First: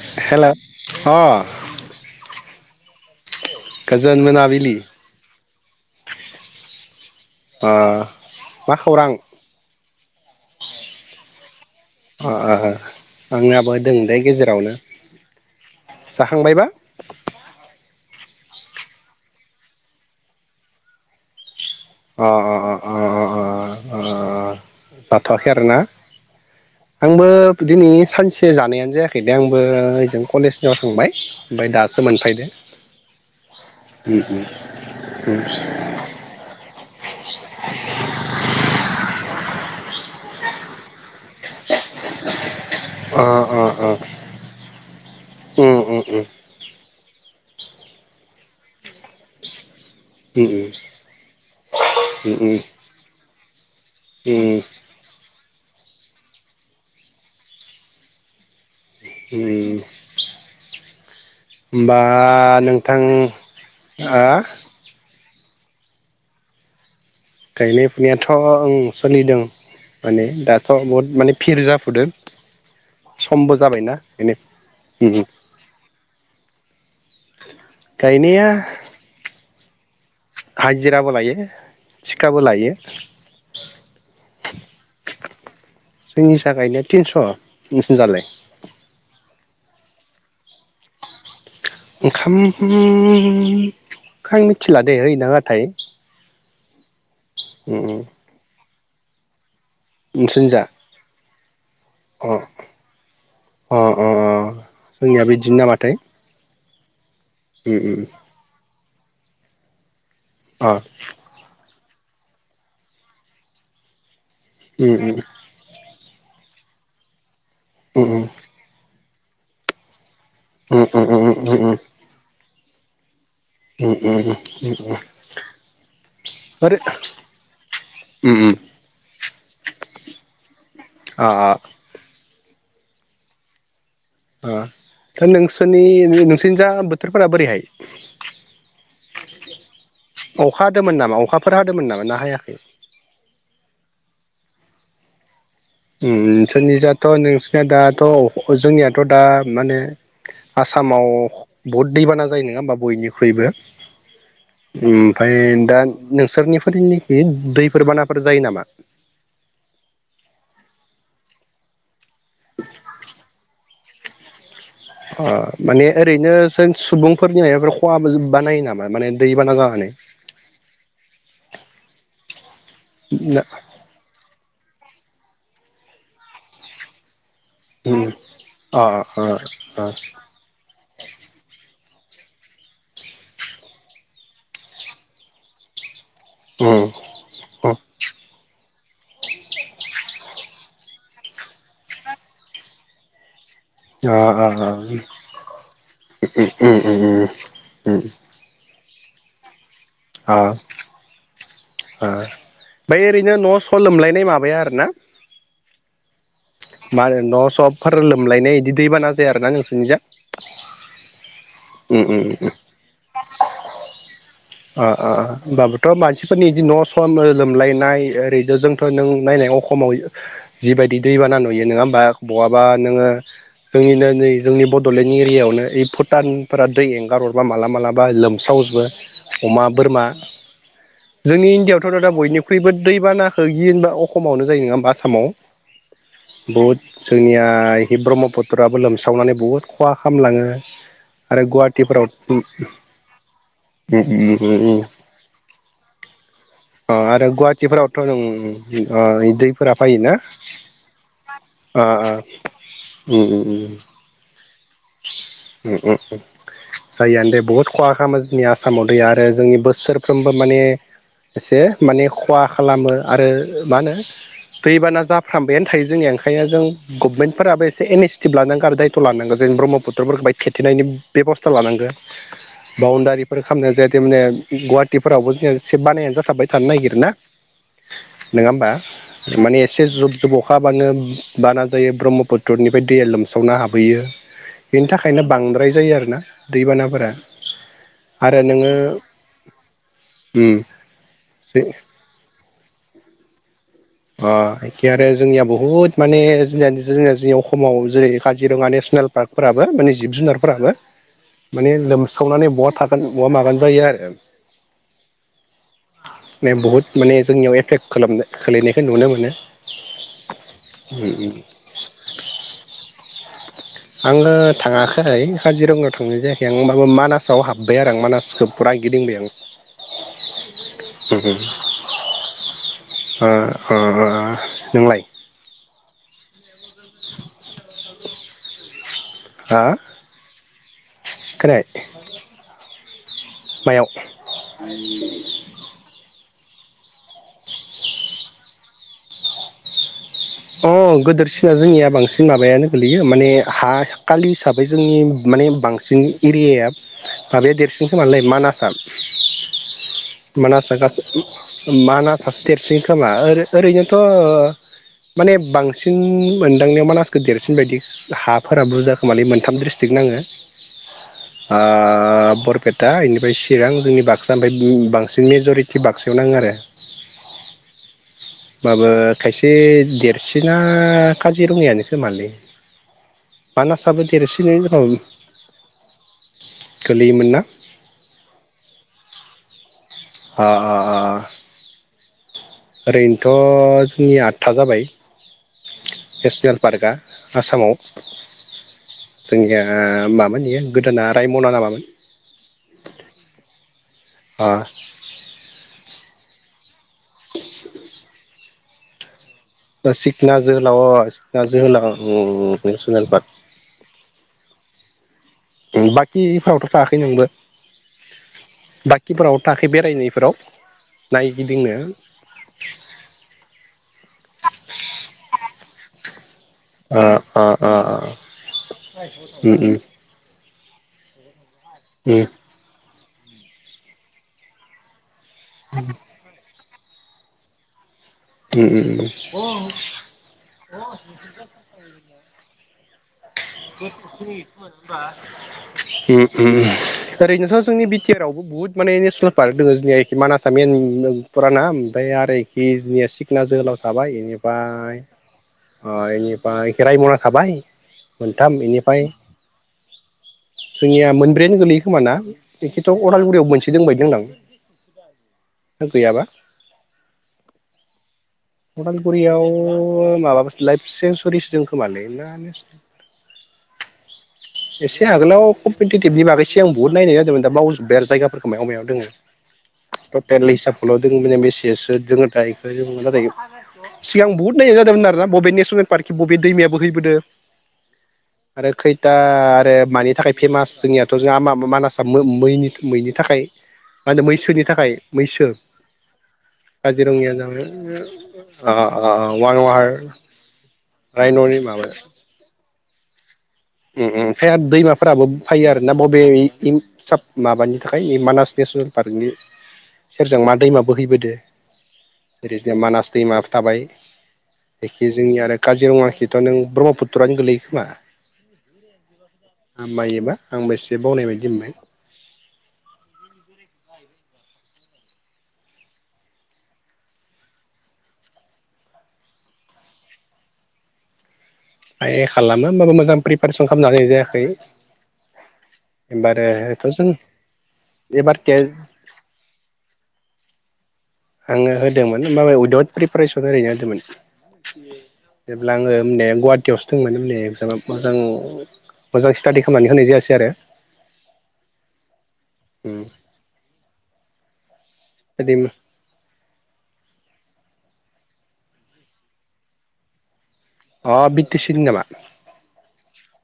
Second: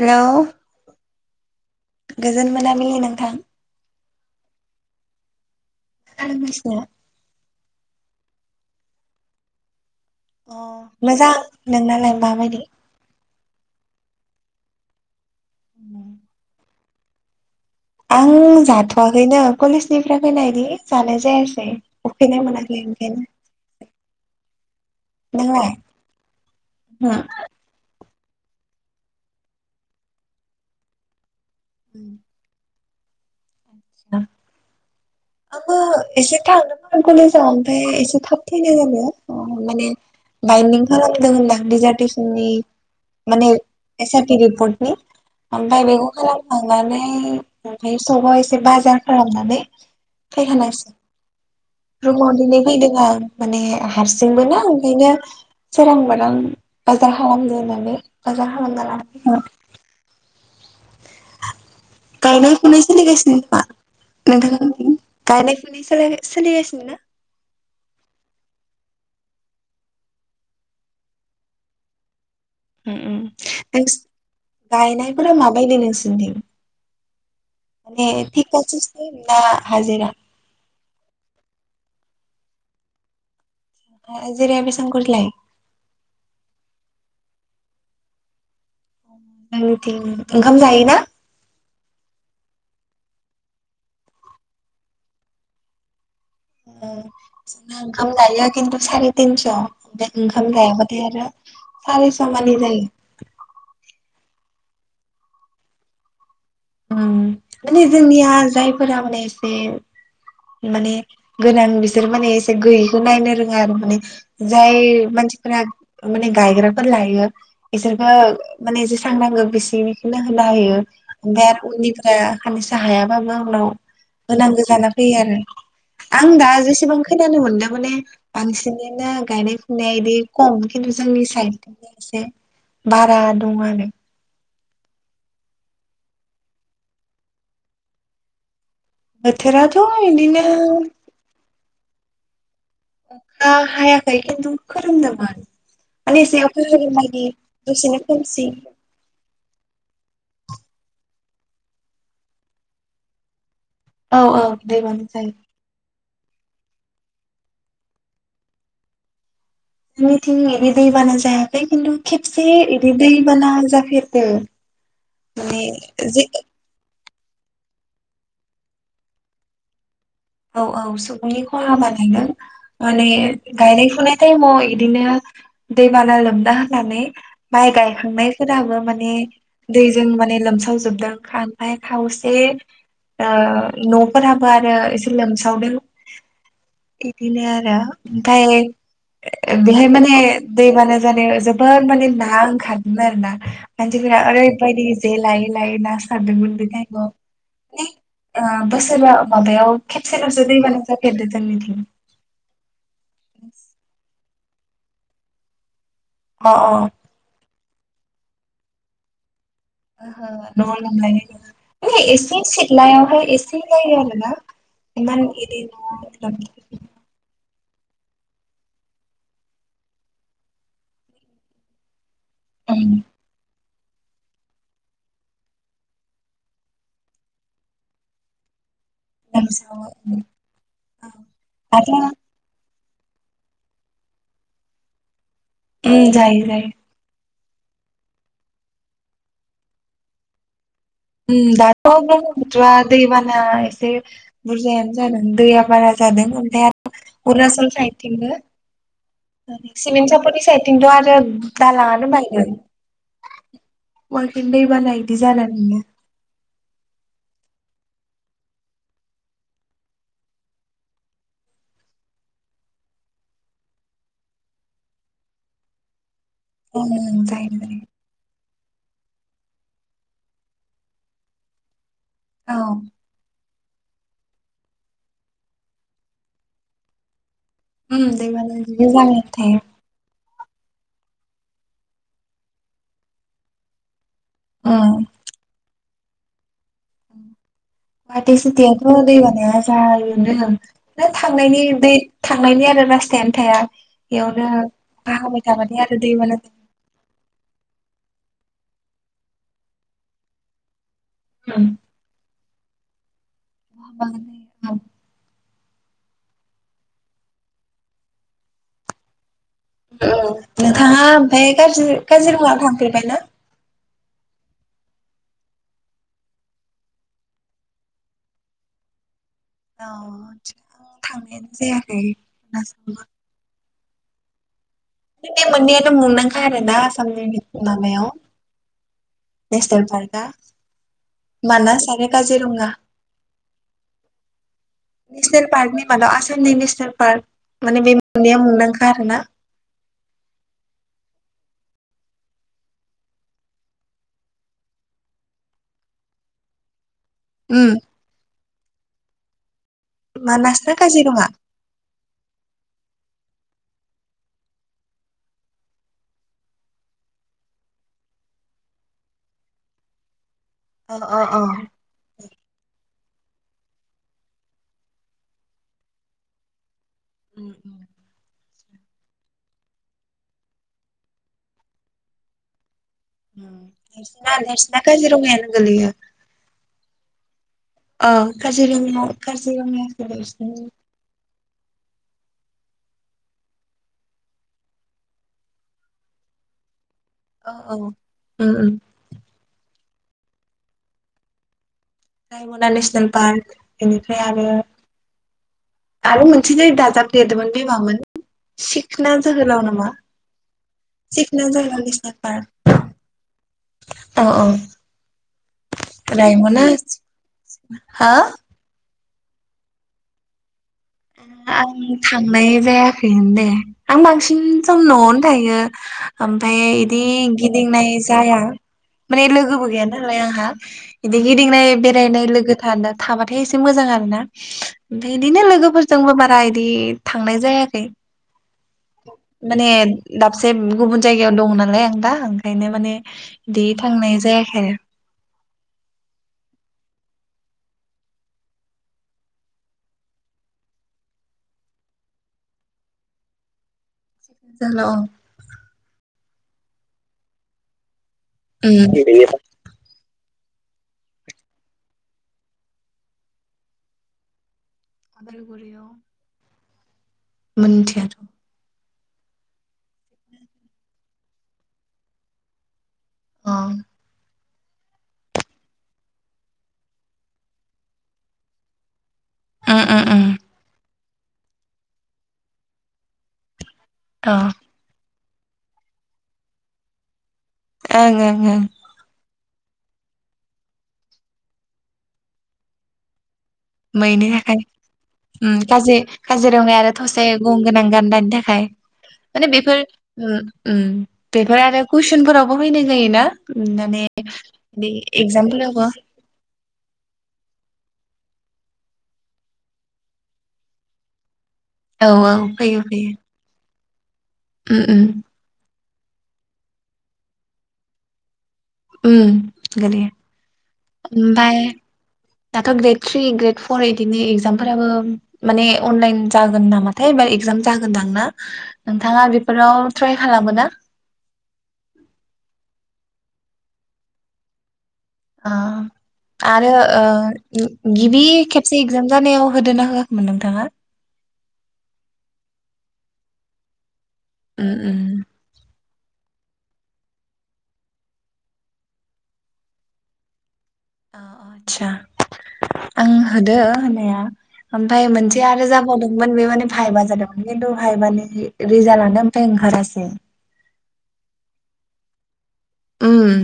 Hello hello अ गोजोन मोना बिलि नोंथां। गोजोन मोनाबिलि। अ [unintelligible] मा खौरां? अ मोजां नोंनालाय अ अ माबायदि? अ आंनाबो दों दे गेजेरावनो। जाखांबायबा? आं जाथ'वाखैनो कलेजनिफ्राय फैनायनि जानाय जायासै। अ उखैनाय अ अ मोनाखै अ ओंखायनो अ ओ जाथ'वाखै नोंलाय आरोना आंबो दिनैयो सान से जानायानो जायाखै दे आंबो ओजों कलेजनियाव थांबाय ओमफ्राय दासो मोनफैदो। उम उम उम आंबो एसे थांमोन कलेजाव ओमफ्राय एसे थाब फैदों आरो माने बाइन्दिं खालामदों होनदां डिजार्टेसननि अ माने अ अ एस आर पि रिपर्टनि उम ओमफ्राय उम बेखौ उम खालामखांनानै ओमफ्राय सकाव एसे बाजार खालामनानै उम फैखानांसै रुमाव उम उम दिनै फैदों आं माने उम हारसिंबोना ओंखायनो सोरां बारां बाजार खालामदो होननानै बाजार खालामना लाना फैखाबाय होमबा गायनाय फुनाय नोंथां सोलिगासिनो नामा आ नोंथांमोननिथिं? गायनाय फुनाय सोलिगासिनो ना? गायनाय फुनायाथ' ओं सोलिदों। माने दाथ' बहुद माने भिर जाफुदों। ओ ओ समबो जाबायना नोंसि बेनो उम गायनायफोरा माबायदि नोंसिनिथिं? माने गायनाया टिका सिसटिम ना हाजिरा? हाजिराबो लायो थिखाबो लायो। हाजिराया बेसां खरि लायो? जोंनि जा गायनाया थिनस' नोंसिनि जालाय? जोंनिथिं ओंखाम जायोना? ओंखामखो आं मिथिला दे होयोना होयाथाय ओ जोंना ओंखाम जायो खिन्थु साराय तिनस' ओंखाम नोंसोरनिजा जायाबाथाय आरो सारिस' अ मानि अ जायो जोंनियाबो बिदिनो नामाथाय ओम माने जोंनिया जायफोरा माने एसे उम अ माने गोनां बिसोर माने एसे गैयैखौ नायनो रोङा आरो माने जाय उम मानसिफोरा माने गायग्राफोर लायो बिसोरबो उम माने थांनांगौ बिसिनिखौनो होना होयो उम उम ओमफ्राय उम उम उननिफ्रा साननैसो हायाबाबो उनाव उम होनांगौ उम उम जाना उम फैयो आरो आं दा आरो जेसेबां खोनानो मोनदों माने उम उम बांसिननियानो गायनाय फुनाय इदि खम खिन्थु जोंनि अ साइडथिंजाय एसे बारा दं आरो। ओ दा नोंसोरनि नोंसोरनि जा बोथोरफोरा बोरैहाय? बोथोराथ' अखा बिदिनो हादोंमोन नामा अखाफोर हादोंमोन नामा ना हायाखै? अखा हायाखै खिन्थु खोरोमदोंमोन। ओम माने एसे अखा हागोन नोंसनिजाथ' बायदि नोंसिना दसेनो दाथ' खोमसि अ जोंनियाथ' दा माने आसामाव बहुद दैबाना जायो नङा होमबा बयनिख्रुइबो औ औ दैबाना जायो ओमफ्राय दा नोंसोरनिफोरनिखि दैफोर बानाफोर जायो नामा? जोंनिथिं इदि दैबाना जायाखै खिन्थु खेबसे इदि दैबाना जाफेरदो ओ माने ओरैनो जों सुबुंफोरनि माबाफोर ख हा बानायायो नामा माने दै बाना जानानै? औ औ सुबुंनि खहा बानायदों माने गायनाय फुनाय टाइमाव बिदिनो दै बाना लोमना होनानै माइ उम गायखांनायफोराबो अ माने अ अ दैजों माने लोमसावजोबदों आमफाय खावसे ओ न'फोराबो आरो एसे लोमसावदों उम बिदिनो उम आरो ओमफयफ्राय बेहाय माने दैबाना जानाव जोबोद माने ना ओंखारदों आरो ना अ मानसिफोरा अ ओरैबायदि जे लायै लायै ना उम सारदोंमोनदों उम उम बेयाव [inaudible] बोसोरा माबायाव ओ खेबसेल'सो दैबाना जाफेरदो जोंनिथिं ओ बे ओरैनो न स लोमलायनाय माबा बाया आरोना। अ ओहो मा न सबफोर लोमलायनाय बिदि दैबाना जाया आरोना नों ओहो नआव लांलायनाय नङा ओ माने ओ एसे सिथलायावहाय एसे जायो आरोना। अह अह इमान इदि होनोमबाबोथ नङा लोम मानसिफोरनि बिदि न सम लोमलायनाय ओरैनो जोंथ नों नायनाय अखमाव जिबायदि दैबाना नुयो नङा होमबा बहाबा उम नोंङो जोंनिनो नै जोंनि बडलेण्ड एरियायावनो ओ भुटानफोरा दै एंगारहरबा मालाबा मालाबा लोमसावजोबो अमा लोमसावो बोरमा उम औ जोंनि इण्डियाआवथ आरो दा दा बयनिख्रुइबो दैबानाखौ गिबा अखमावनो जायो नङा होमा आसामाव उम जायो जायो बहुद जोंनिया ब्रह्मपुत्राबो लोमसावनानै बुहुद खहा खालामलाङो आरो उम दाथ गुवाहाटिफोराव ब्रह्मपुत्रआ दैबाना एसे अ बुरजायानो जादों दैया बारा जादों ओमफ्राय आरो अरुणचल गुवाहाटिफोरावथ' नों साइदथिंबो ओ दैफोरा फैयोना सिमेन्ट सापरि साइदथिंथ आरो दालाङानो बायदों। उम उम। दैैबाना इदि जनानैनो जायानो दैे बहुत खहा खालामो जोंनि आसामाव दै आरो जोंनि बोसोरफ्रोमबो माने एसे माने खहा खालामो आरो मा होनो दैबाना जाफ्रामबायानो थायो जोंनिया ओंखायनो जों ओं जायो गभमेन्टफोराबो जायो एसे इनिसियटिभ लानांगौ आरो दायथ लानांगौ। ब्रह्मफुत्र फोरखौ माहाय थेथेनायनि बेबसथा लानांगो औ बावनदारिफोर खामनो जाहाथे माने गुवाहाटिफोरावबो जे एसे बानायनानै जाथाबबाय थानो नागिर ना। उम नङा दैबाना होमबा बिदिनो जानानै थायो माने एसे जुब जुब अखाबानो बाना जायो ब्रह्मपुत्रनिफ्राय दैया लोमसावना हाबहैयो। बेनि उम थाखायनो बांद्राय जायो आरोना। फोरा। बाहाथै सुथियाथ दैबानाया उम जाययोनो थांनायनि बे थां थांनायनि आरो रासथायानो थाया। बेयावनो अह एखे आरो अखा हाबाय जोंनिया थाबाथाय बुहुत आरो माने दैबाना जायो जोंनि [inaudible] जेरै काजिरङानि फार्काफोराबो माने जिब जुनारफोराबो माने लोमसावनानै बहा था मागोन जायो आरो। उम बहुद माने जोंनियाव एफेक्ट खालाम खोलैनायखौ नुनो मोनो। ओ नोंथाङा बे काजि काजिरङायाव थांफेरबाय ना। आंङो थाङाखै काजिरङायाव थांनाय जायाखै आं होनबाबो मानासाव हाब्बाय आरो आं मानासखौ फराय ना गिदिंबाय आं औ ओ थांनायानो जायाखै अह नबे मोननैआनो मुंदांखा आरोना आसामनि माबायाव हा नेसनेल पारका खोनायाखै मानास आरो काजिरङा मायाव नेसनेल पार्कनि मा [inaudible] नेसनेल पार्क माने बे मोननैया मुंदांखा आरो ना अह गोदोरसिना जोंनिया बांसिन माबायानो गोलैयो माने हा खालि हिसाबै जोंनि माने बांसिन एरियाया माबाया उम देरसिन खोमालै मानासआ मानास ना मानासा गासै काजिरङा मानासासो देरसिन खोमा ओ ओरैनोथ ओ माने बांसिन मोनदांनायाव मानसिखौ देरसिन बायदि हाफोरा बुरजाखोमालै मोनथाम ड्रिस्ट्रिकट ना ओ अ अ अ बरपेटा दा इनिफ्राय चिरां जोंनि बाक्सा ओमफ्राय बांसिन मेज'रिटि बाक्सायाव नाङो आरो उ -उ माबो खायसे देरसिना काजिरिरङायानो खोमालै मानासाबो नना देरसिनै नोंसिना जोंनाव गाजिरङायानो गोलैयो दैमोन ना ओ काजिरङिया-काजिरङिया अ -अ -अ ओरैनोथ' जोंनिया आठथा जाबाय नेसनेल पार्कआ औ आसामाव औ उम उम जोंनिया ओ माबोन इयो गोदोना रायमना ना मामोन रायमना नेसनेल पार्क बेनिफ्राय आरो अ आरो मोनसे जाय दाजाब देरदोंमोन बे मामोन सिखना जोहोलाव नामा सिखना जोहोलाव सिखना सिकना जोहोलाव नेसनेल पार्क नेसनेल पार्क अ -अ उम बाखिफ्रावथ' थायाखै नोंबो हो खथिफोराव थाखै बेरायनायफोराव आंनि थांनाय जायाखैमोन दे आं मा बांसिन सम न'आवनो थायो ओमफाय ओ बिदि ओ ओ गिदिंनाय जाया माने उम लोगोबो उम गैया नालाय आंहा बिदि गिदिंनाय उम बेरायनाय लोगो था थाबाथाय एसे मोजां आरोना ओमफाय बिदिनो लोगोफोरजोंबो बारा इदि थांनाय जायाखै उम उम माने दाबसे गुबुन जायगायाव दङ नालाय आं दा खायनो माने बिदि थांनाय जायाखै आरो उम-उम ओरैनोथ' जोंनि बिटि आर आवबो बुहुत माने नेसनेल पार्क दङ जोंनिखि मानाससा मेन पुराना ओमफ्राय आरोखि ज सिखना जोहोलाव थाबाय जोंनाव बेनिफ्राय ओ बेनिफ्राय खेराइ मुरा साबाय मोनथाम उम बेनिफ्राय जोंनिया मोनब्रैयानो गोलैयो खोमा ना बेखिथ' अदालगुरियाव मोनसे दंबायदोंदां अदालगुरियाव मोनथियााथ अदालगुरियाव माबा लाइफ सन्सुरिसोजों खोमा नलै ना अ एसे आगोलाव कम्पिटिटिभ बिभागैसो आं बहुत नायनाय जादोंमोन दा बावजुबबाय आरो जायगाफोरखौ मायाव मायाव दोङो उम उम टटेल हिसाबखौल' द बे मसेसो दोङो दा बेखौ जों सिगां अ बुहुत नाय जादोंमोन आरोना बबे नेसनेल पार्कखि बबे दैमाया हैबोदों एं-एं-एं आरो मानि थाखाय फेमास जोंनियाथ' जोंहा मानासआ मा-मा मै -मैनि थाखाय मा होनो मैनि आखाय मैसोनि थाखाय मैसो उम काजि -काजिरङाया आरो थसे काजिरङाया गं जाबाय गोनां गान्दानि थाखाय अ माने वान बेफोर वाहार ओ उम बेफोर रायन'नि आरो कुइसनफोरावबो फैनाय जायो ना उम-उम फाय दैमाफोराबो फैयो एगजामफोरावबो आरोना बबे माबानि थाखाय मानास नेसनेल पार्कनि सेरजों मा दैमा बोहैबोदो औ औ जैदिनो फैयो मानास फैयो दैमा थाबाय उम उम जायखि जोंनि आरो काजिरङाखिथ' नों ब्रह्मपुत्रानो गोलैयो खोमा उम गोलैयो हबायोबा आंबोसे बावनाय बायदि ओमफाय मोनबाय दाथ' ग्रेट थ्रि ग्रेट फर बिदिनो इक्जामफोराबो माने अनलाइन जागोन नामाथाय बा इगजाम जागोनदां ना नोंथाङा बेफोराव ट्राइ खालामो ना फाय खालामो होमाबा मोजां प्रिपारेसन खालामना होनाय जायाखै आ आरो एबारथ' ओ जों गिबि एबार टेट खेबसे एगजाम जानायाव होदोना होआखैमोन नोंथाङा आंङो होदोंमोन माबा उइदाउट प्रिप्रेरेसन ओरैनो होदोंमोन उम उम जेब्ला आंङो। उम्म ने गुवाहाटियावसो दोंमोन माने एक्जामा मोजां मोजां स्टाडि खामनानै होनाय जायासै आरो। ओ आस्सा आं हादो हानाया। ओमफाय मोनसे आरो जाबावदोंमोन बे माने। भाइबा जादोंमोन खिन्थु भाइबानि रिजालानो ओमफ्राय ओंखारासै। अ बिटि सिनि नामा। उम।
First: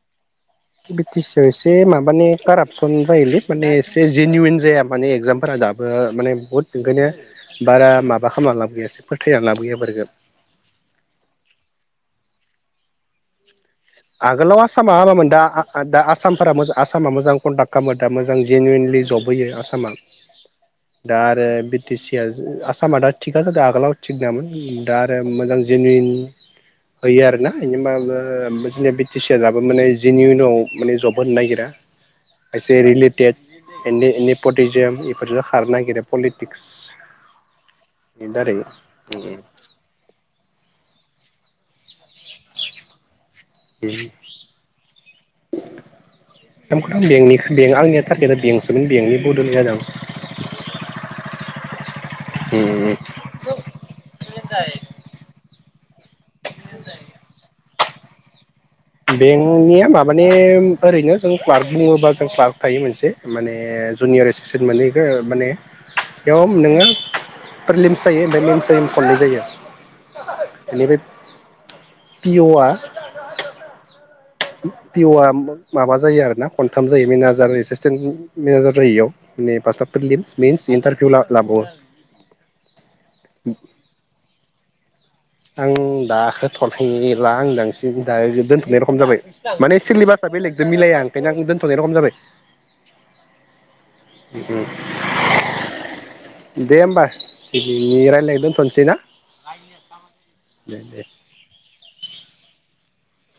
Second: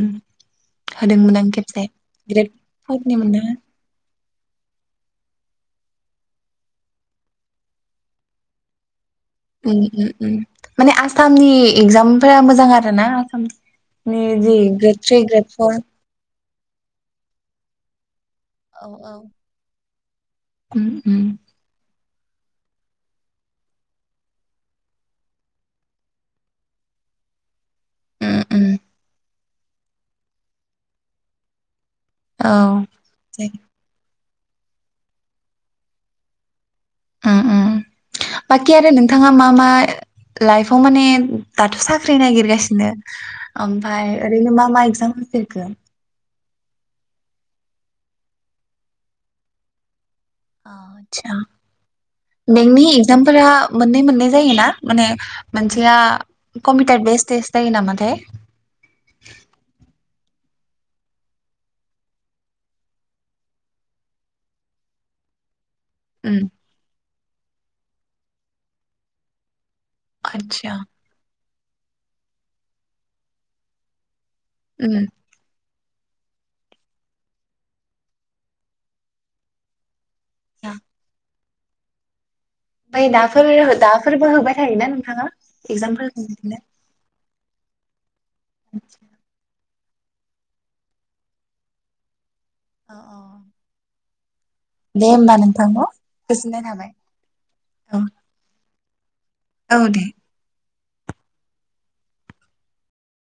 थि बिटि होदोंमोन सियाव आं एसे खेबसे माबानि ग्रेड कारापसन फरनिमोन जायोलै ना माने एसे। जेनुवेन जाया माने एगजामफोरा दाबो माने बहुत ओंखायनो बारा माबा खालामना लाबबो गैयासो। उमह उमह आसामनि एक्जामफोरा मोजां आरो ना आसाम। आगोलाव आसामा हामोन दा आ फर आ दा आसामफोरा आसामा मोजां कन्डाक्ट खामोथ। दा मोजां औ जेनुवेनलि औ जब होयो आसामा उम दा उम आरो बि टि सि। खिया जो आसामा दा थिखा जादो आगोलाव थिग नोंआमोन दा आरो मोजां जेनुविन। होयो आरोना इदिबाबो। उम उम जोंनिया बि टि सिआ दाबो माने जेनिउनाव माने जब होनो नागिरा। औ एसे रिलेटेड एनि एनि पटिजियाम एफोरजों खारनो नागिरो पलिटिक्स। उम्म बेनि उम्म दारै बाकि आरो नोंथांङा मा मा ओ लाइफआव माने। दाथ' साख साख्रि नागिरगासिनो ओमफ्राय ओरैनो मा मा एगजाम होफेरगोन सनि बे आंनिया टारेटआ बेंस बेंकनि बद'ल जादोंं आचा। नोंनि जादों एगजाम फोर मोननै मोननै जायोना माने बिथिया कम्पिउटार बेस टेस्ट जायो नामाथाय बेंकनिया माबानिम ओरैनो जों फ्लार्क बुंङोबा जों फ्लार्क थायो मोनसे माने। जुनियर एसिसेट मोनहैखो माने। उम बेयाव नोंङो प्रिलिम्स जायो ओमफाय मेमस जायो खननै जायो। आदसा बेनि बे पिअ आ। पिअ उम आ ओमबा। माबा जायो आरोना खनथाम जायो मेनाजार एसिसटेन्ट मेनाजार जायो इयाव ने फास्टाफ। लिमस मिन्स इन्टारभिउ ला लाबोवो। ओमफाय दाफोर हो दाफोरबो होबाय थायोना नों। आं दाहोथनाय ला आं दोंसिन दा दोनथनाय रखम जाबाय माने। सिलिबासा बेलेगखदों मिलाया ओंखायनो आं दोनथनाय रखम जाबाय। ओ अ। दे होमबा नोंथां न गोजोननाय दे थाबाय ओमबा औ बिनि रायलाय दोनथ'सै ना। औ दे दे दे।